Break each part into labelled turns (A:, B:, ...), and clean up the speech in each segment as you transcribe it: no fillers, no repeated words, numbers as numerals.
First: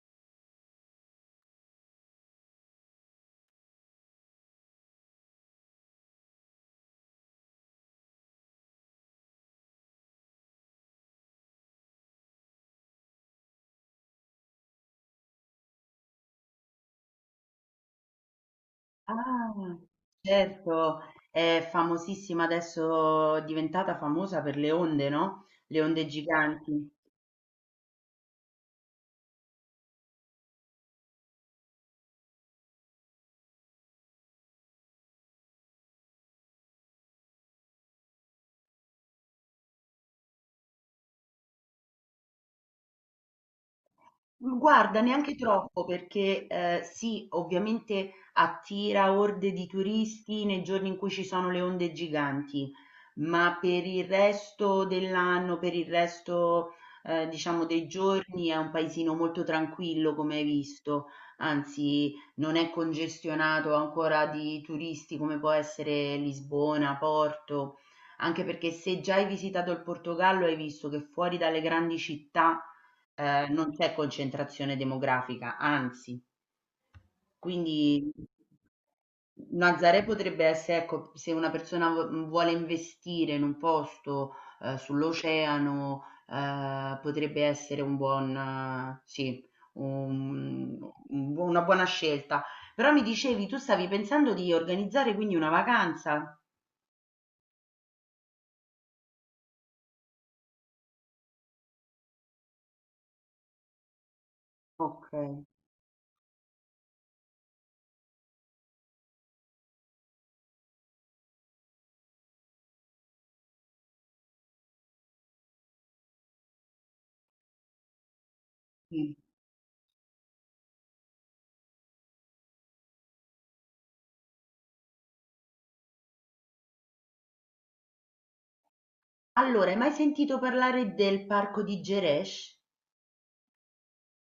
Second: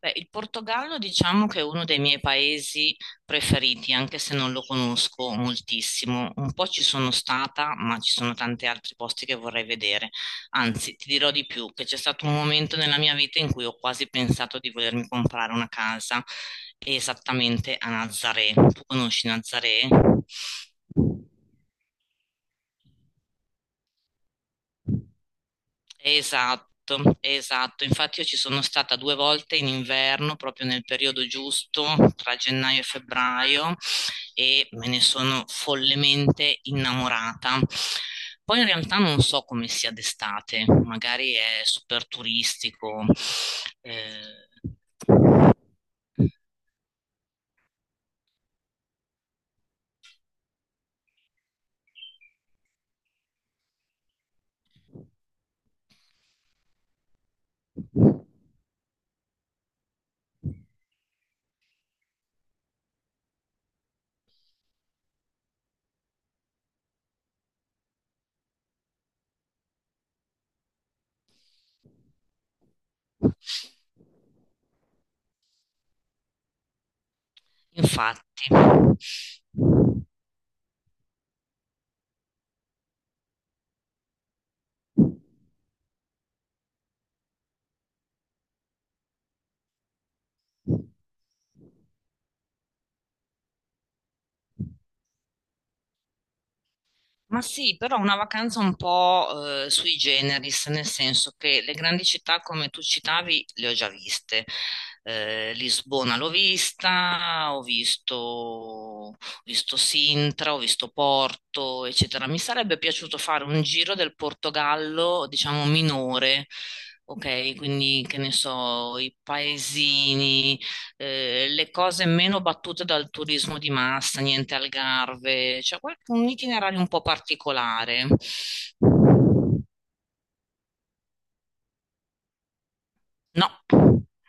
A: Beh, il Portogallo diciamo che è uno dei miei paesi preferiti, anche se non lo conosco moltissimo. Un po' ci sono stata, ma ci sono tanti altri posti che vorrei vedere. Anzi, ti dirò di più, che c'è stato un momento nella mia vita in cui ho quasi pensato di volermi comprare una casa esattamente a Nazaré. Tu conosci
B: Ah,
A: Nazaré?
B: certo, è famosissima adesso, è diventata famosa per le onde, no? Le onde giganti.
A: Esatto, esatto. Infatti io ci sono stata due volte in inverno, proprio nel periodo giusto, tra gennaio e febbraio, e me ne sono follemente innamorata. Poi in realtà non so come sia d'estate, magari è super turistico. eh,
B: Guarda, neanche troppo perché sì, ovviamente attira orde di turisti nei giorni in cui ci sono le onde giganti, ma per il resto dell'anno, per il resto diciamo dei giorni è un paesino molto tranquillo, come hai visto, anzi non è congestionato ancora di turisti come può essere Lisbona, Porto, anche perché se già hai visitato il Portogallo hai visto che fuori dalle grandi città non c'è concentrazione demografica, anzi, quindi
A: Infatti.
B: Nazaré potrebbe essere, ecco, se una persona vuole investire in un posto sull'oceano, potrebbe essere un buon, sì, un- una buona scelta. Però mi dicevi, tu stavi pensando di organizzare quindi una vacanza?
A: Ma sì, però una vacanza un po' sui generis, nel senso che le grandi città come tu citavi le ho già viste.
B: Ok.
A: Lisbona l'ho vista, ho visto Sintra, ho visto Porto, eccetera. Mi sarebbe piaciuto fare un giro del Portogallo, diciamo minore, ok? Quindi che ne so, i
B: Sì.
A: paesini, le cose meno battute dal turismo di massa, niente Algarve, cioè un itinerario un po' particolare.
B: Allora, hai mai sentito parlare del parco di Geresh?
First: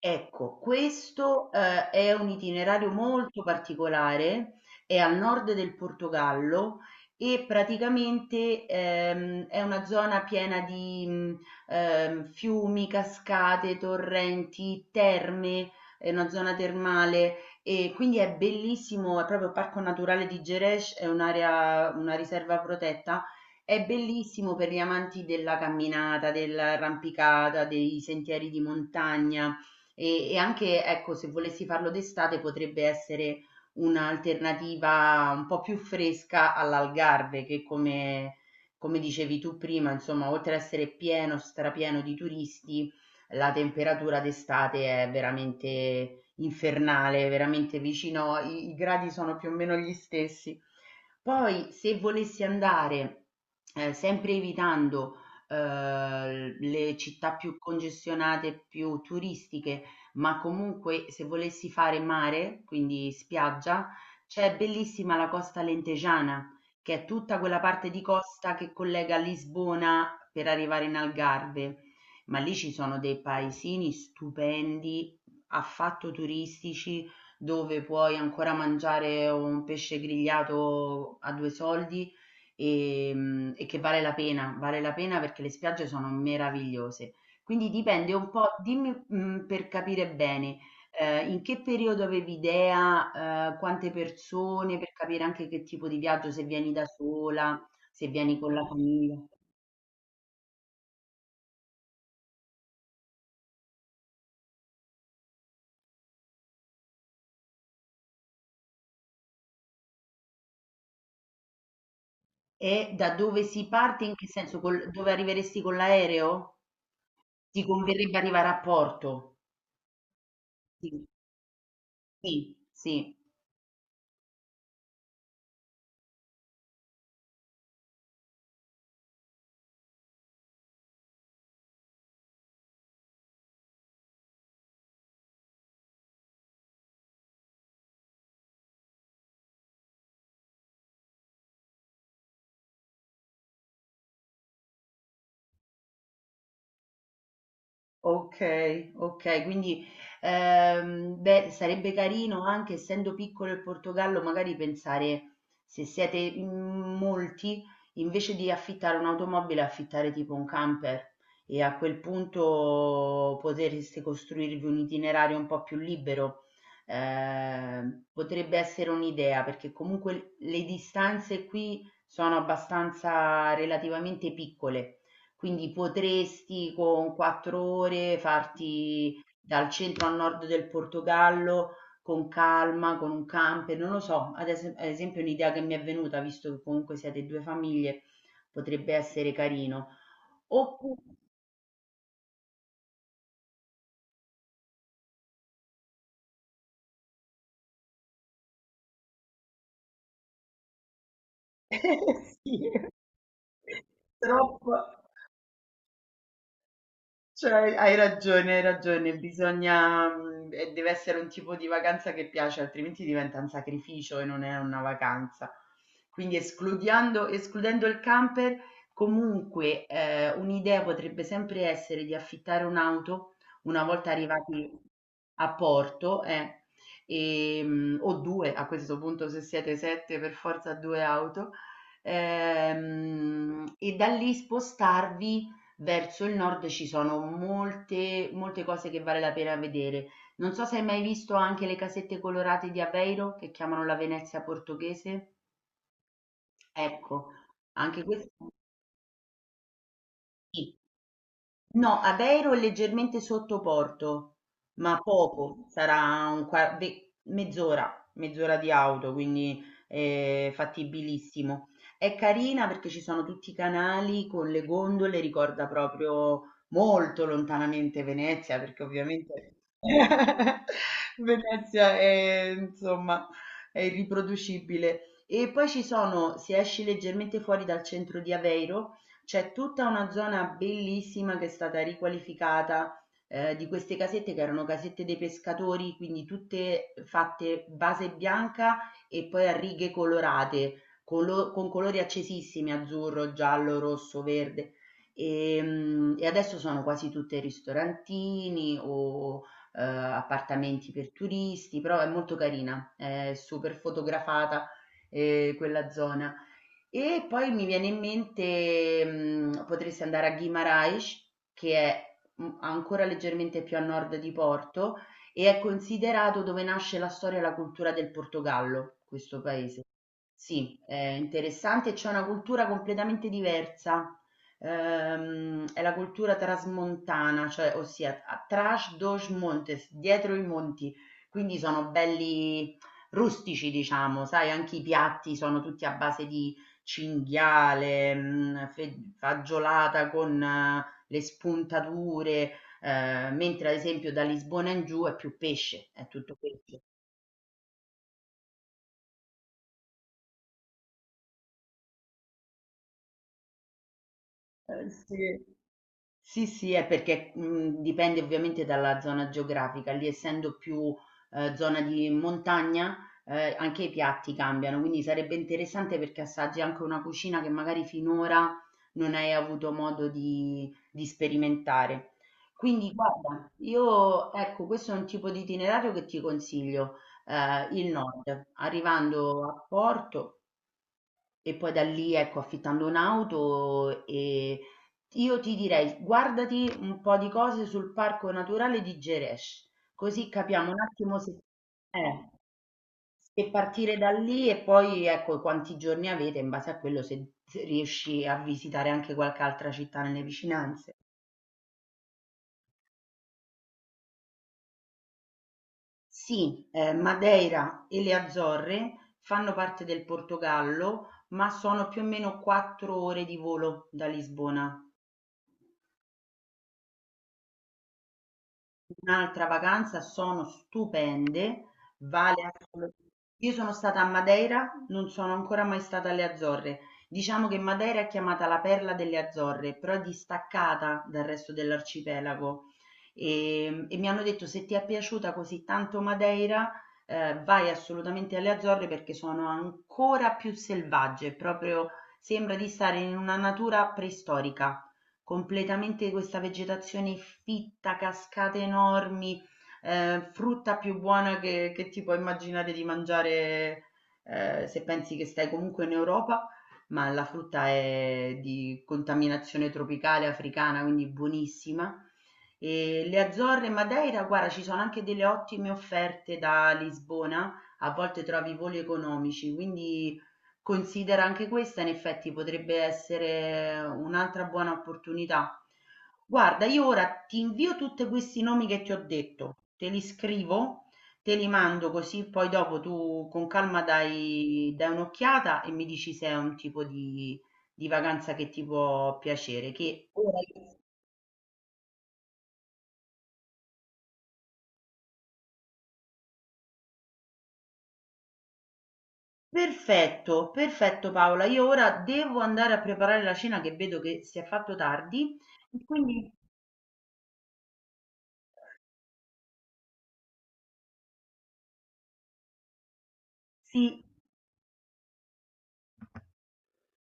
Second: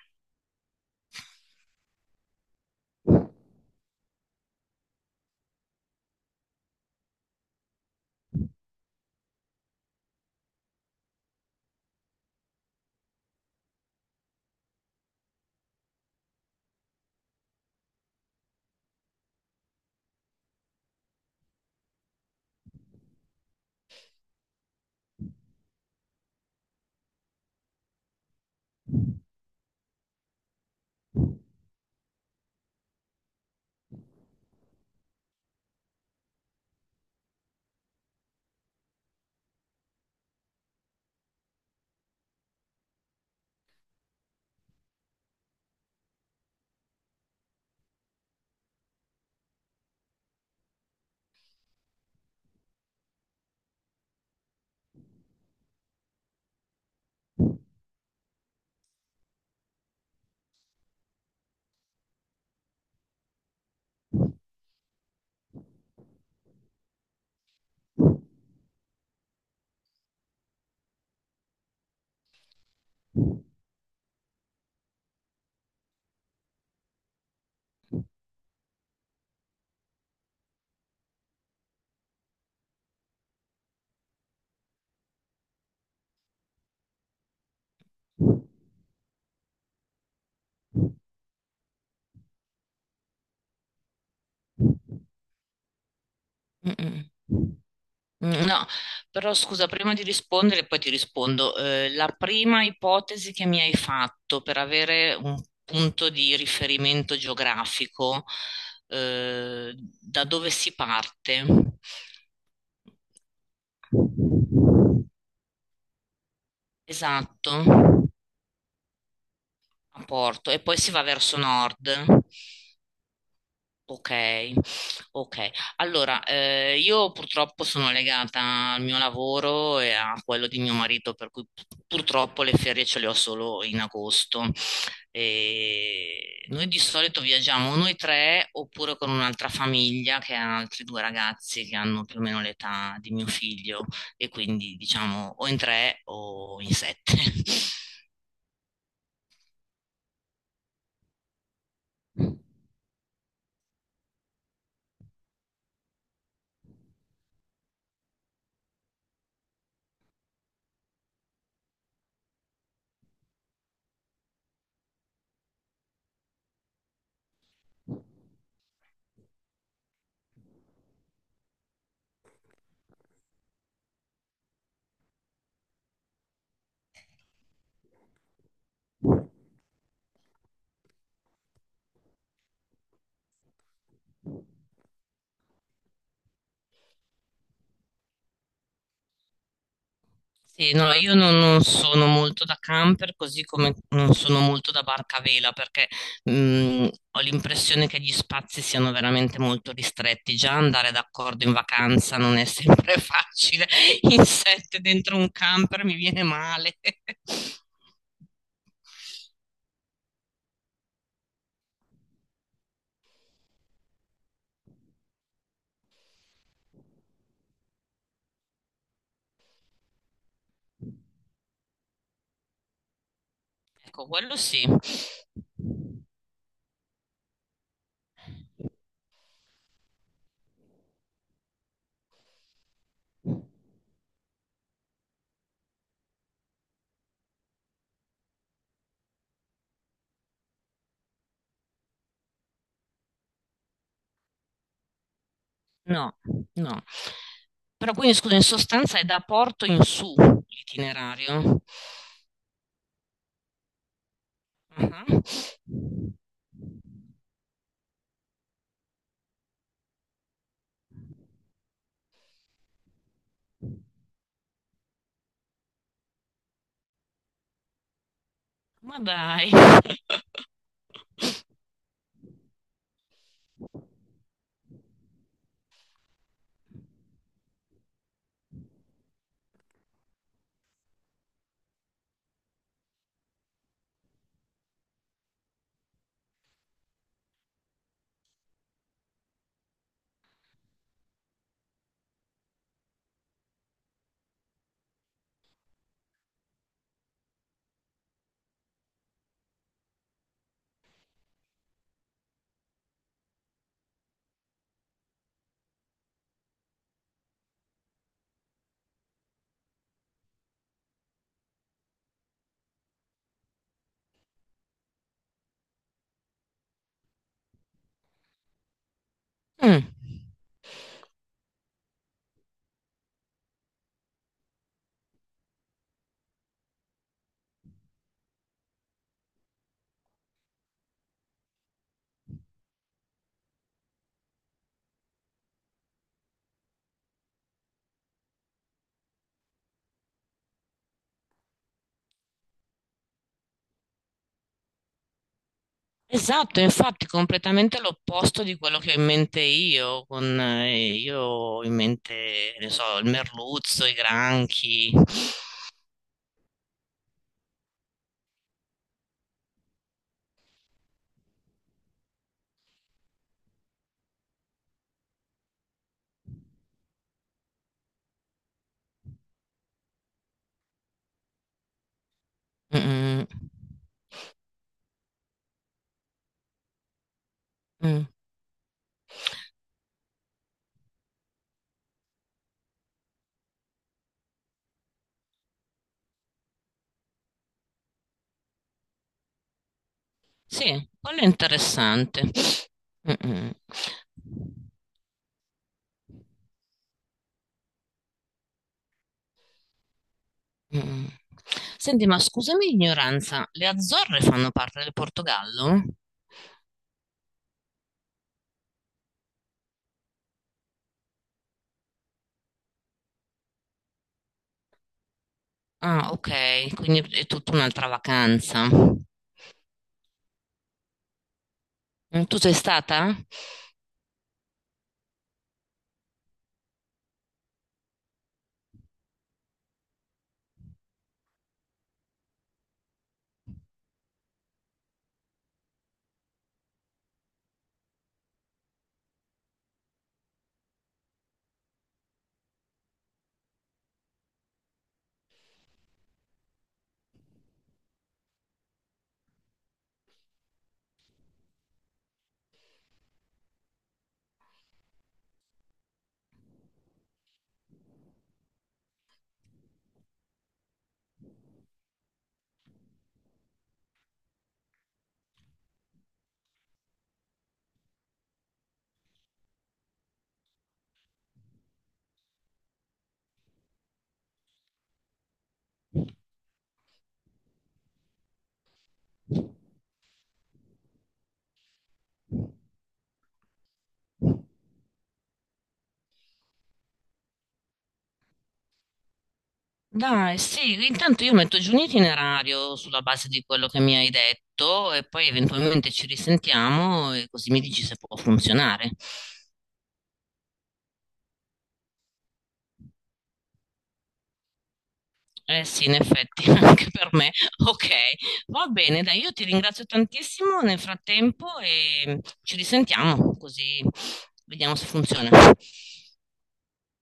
B: Ecco, questo, è un itinerario molto particolare, è al nord del Portogallo e praticamente, è una zona piena di, fiumi, cascate, torrenti, terme, è una zona termale e quindi è bellissimo, è proprio il Parco Naturale di Gerês, è un'area una riserva protetta. È bellissimo per gli amanti della camminata, dell'arrampicata, dei sentieri di montagna. E anche, ecco, se volessi farlo d'estate potrebbe essere un'alternativa un po' più fresca all'Algarve, che come dicevi tu prima, insomma, oltre ad essere pieno, strapieno di turisti, la temperatura d'estate è veramente infernale, veramente vicino, i gradi sono più o meno gli stessi. Poi, se volessi andare, sempre evitando le città più congestionate, più turistiche, ma comunque se volessi fare mare, quindi spiaggia, c'è bellissima la costa lentegiana, che è tutta quella parte di costa che collega Lisbona per arrivare in Algarve. Ma lì ci sono dei paesini stupendi, affatto turistici, dove puoi ancora mangiare un pesce grigliato a due soldi e, e che vale la pena perché le spiagge sono meravigliose. Quindi dipende un po' dimmi, per capire bene, in che periodo avevi idea, quante persone,
A: No.
B: per capire anche che tipo di viaggio, se vieni da sola,
A: Mm-mm.
B: se
A: Mm,
B: vieni con la
A: no,
B: famiglia.
A: però scusa, prima di rispondere, poi ti rispondo. La prima ipotesi che mi hai fatto per avere un punto di riferimento geografico, eh, da dove si parte?
B: E da dove si parte, in che senso, col dove arriveresti con l'aereo?
A: Esatto,
B: Ti converrebbe arrivare a Porto?
A: a Porto, e poi si va
B: Sì,
A: verso nord.
B: sì, sì.
A: Ok, ok. Allora, io purtroppo sono legata al mio lavoro e a quello di mio marito, per cui purtroppo le ferie ce le ho solo in agosto. E noi di solito viaggiamo noi tre oppure con un'altra famiglia che ha altri due ragazzi che hanno più o meno l'età di mio figlio e quindi diciamo o in tre o in sette.
B: Okay, okay, quindi, beh, sarebbe carino anche essendo piccolo il Portogallo, magari pensare se siete in molti, invece di affittare un'automobile, affittare tipo un camper e a quel punto potreste costruirvi un itinerario un po' più libero. Potrebbe essere un'idea, perché comunque le distanze qui sono abbastanza relativamente piccole. Quindi potresti con 4 ore farti dal centro al nord del Portogallo con calma, con un camper, non lo so, ad esempio un'idea che mi è venuta, visto che comunque siete due famiglie, potrebbe essere carino.
A: Sì, no,
B: Oppure
A: io non, non sono molto da camper, così come non sono molto da barca a vela, perché ho l'impressione che gli spazi siano veramente molto ristretti. Già andare d'accordo in vacanza non è
B: sì,
A: sempre facile. In
B: troppo.
A: sette dentro un camper mi viene male.
B: Cioè, hai ragione, bisogna, e deve essere un tipo di vacanza che piace, altrimenti diventa un sacrificio e non è una vacanza. Quindi escludendo il camper, comunque, un'idea potrebbe sempre essere di affittare un'auto una
A: Ecco,
B: volta
A: quello sì.
B: arrivati a Porto, o 2 a questo punto se siete 7 per forza 2 auto, e da lì spostarvi verso il nord. Ci sono molte, molte cose che vale la pena vedere. Non so se hai mai visto anche le casette colorate di Aveiro, che chiamano la Venezia portoghese.
A: No, no.
B: Ecco,
A: Però
B: anche
A: quindi, scusa, in
B: questo
A: sostanza è da Porto in su
B: sì.
A: l'itinerario.
B: No, Aveiro è leggermente sotto Porto, ma
A: Ah.
B: poco, sarà un mezz'ora, mezz'ora di auto, quindi è fattibilissimo. È carina perché ci sono tutti i canali con le gondole, ricorda proprio molto lontanamente Venezia, perché
A: Ma dai.
B: ovviamente Venezia è, insomma, è irriproducibile. E poi ci sono, se esci leggermente fuori dal centro di Aveiro, c'è tutta una zona bellissima che è stata riqualificata di queste casette che erano casette dei pescatori, quindi tutte fatte base bianca e poi a righe colorate, con colori accesissimi, azzurro, giallo, rosso, verde. E adesso sono quasi tutte ristorantini o appartamenti per turisti, però è molto carina, è super fotografata quella zona. E poi mi viene in mente, potresti andare a Guimarães, che è, ancora leggermente più a nord di Porto e è considerato dove nasce la storia e la cultura del Portogallo, questo
A: Mm.
B: paese. Sì, è interessante, c'è una cultura completamente diversa, è la cultura trasmontana, cioè ossia tras dos montes, dietro i monti, quindi sono belli rustici, diciamo, sai, anche i piatti sono tutti a base di cinghiale, fagiolata con le spuntature, mentre ad esempio da Lisbona in giù è più pesce, è tutto
A: Esatto,
B: pesce.
A: infatti completamente l'opposto di quello che ho in mente io, con io ho in mente, ne so, il merluzzo, i granchi.
B: Sì. Sì, sì, è perché, dipende ovviamente dalla zona geografica. Lì essendo più, zona di montagna, anche i piatti cambiano, quindi sarebbe interessante perché assaggi anche una cucina che magari finora non hai avuto modo di sperimentare. Quindi
A: Mm,
B: guarda, io ecco, questo è un tipo di itinerario che ti consiglio, il
A: mm, mm.
B: nord, arrivando a Porto e poi da lì, ecco, affittando un'auto. E io ti direi, guardati un po' di cose sul parco naturale di Geresh, così capiamo un
A: Sì,
B: attimo
A: quello è
B: se,
A: interessante.
B: eh,
A: Mm,
B: se
A: mm,
B: partire da lì. E poi ecco quanti giorni avete, in base a quello se riesci a visitare anche qualche altra città nelle vicinanze.
A: mm. Senti, ma scusami l'ignoranza, le Azzorre fanno parte del Portogallo?
B: Sì, Madeira e le Azzorre fanno parte del Portogallo, ma sono più o meno 4 ore di volo da Lisbona.
A: Ah, ok, quindi è tutta un'altra vacanza.
B: Un'altra vacanza, sono stupende,
A: Mm, tu
B: vale
A: sei
B: assolut
A: stata?
B: io sono stata a Madeira, non sono ancora mai stata alle Azzorre. Diciamo che Madeira è chiamata la perla delle Azzorre, però è distaccata dal resto dell'arcipelago. Mi hanno detto se ti è piaciuta così tanto Madeira, vai assolutamente alle Azzorre perché sono ancora più selvagge, proprio sembra di stare in una natura preistorica completamente, questa vegetazione fitta, cascate enormi, frutta più buona che ti puoi immaginare di mangiare, se pensi che stai comunque in Europa, ma la frutta è di contaminazione tropicale africana, quindi buonissima. E le Azzorre e Madeira, guarda, ci sono anche delle ottime offerte da Lisbona, a volte trovi voli economici, quindi considera anche questa. In effetti potrebbe essere un'altra buona opportunità. Guarda, io ora ti invio tutti questi nomi che ti ho detto, te li scrivo, te li mando così poi dopo tu con calma dai, dai un'occhiata e mi dici se è un tipo di vacanza che ti può piacere. Che ora...
A: Dai,
B: io-
A: sì, intanto io metto giù un itinerario sulla base di quello che mi hai detto e poi eventualmente ci risentiamo e così mi dici se può funzionare.
B: perfetto, perfetto Paola, io ora devo andare a preparare la cena che vedo che si è fatto tardi
A: Eh
B: e
A: sì, in
B: quindi
A: effetti, anche per me. Ok, va bene, dai, io ti ringrazio tantissimo nel frattempo e ci risentiamo
B: sì.
A: così vediamo se funziona.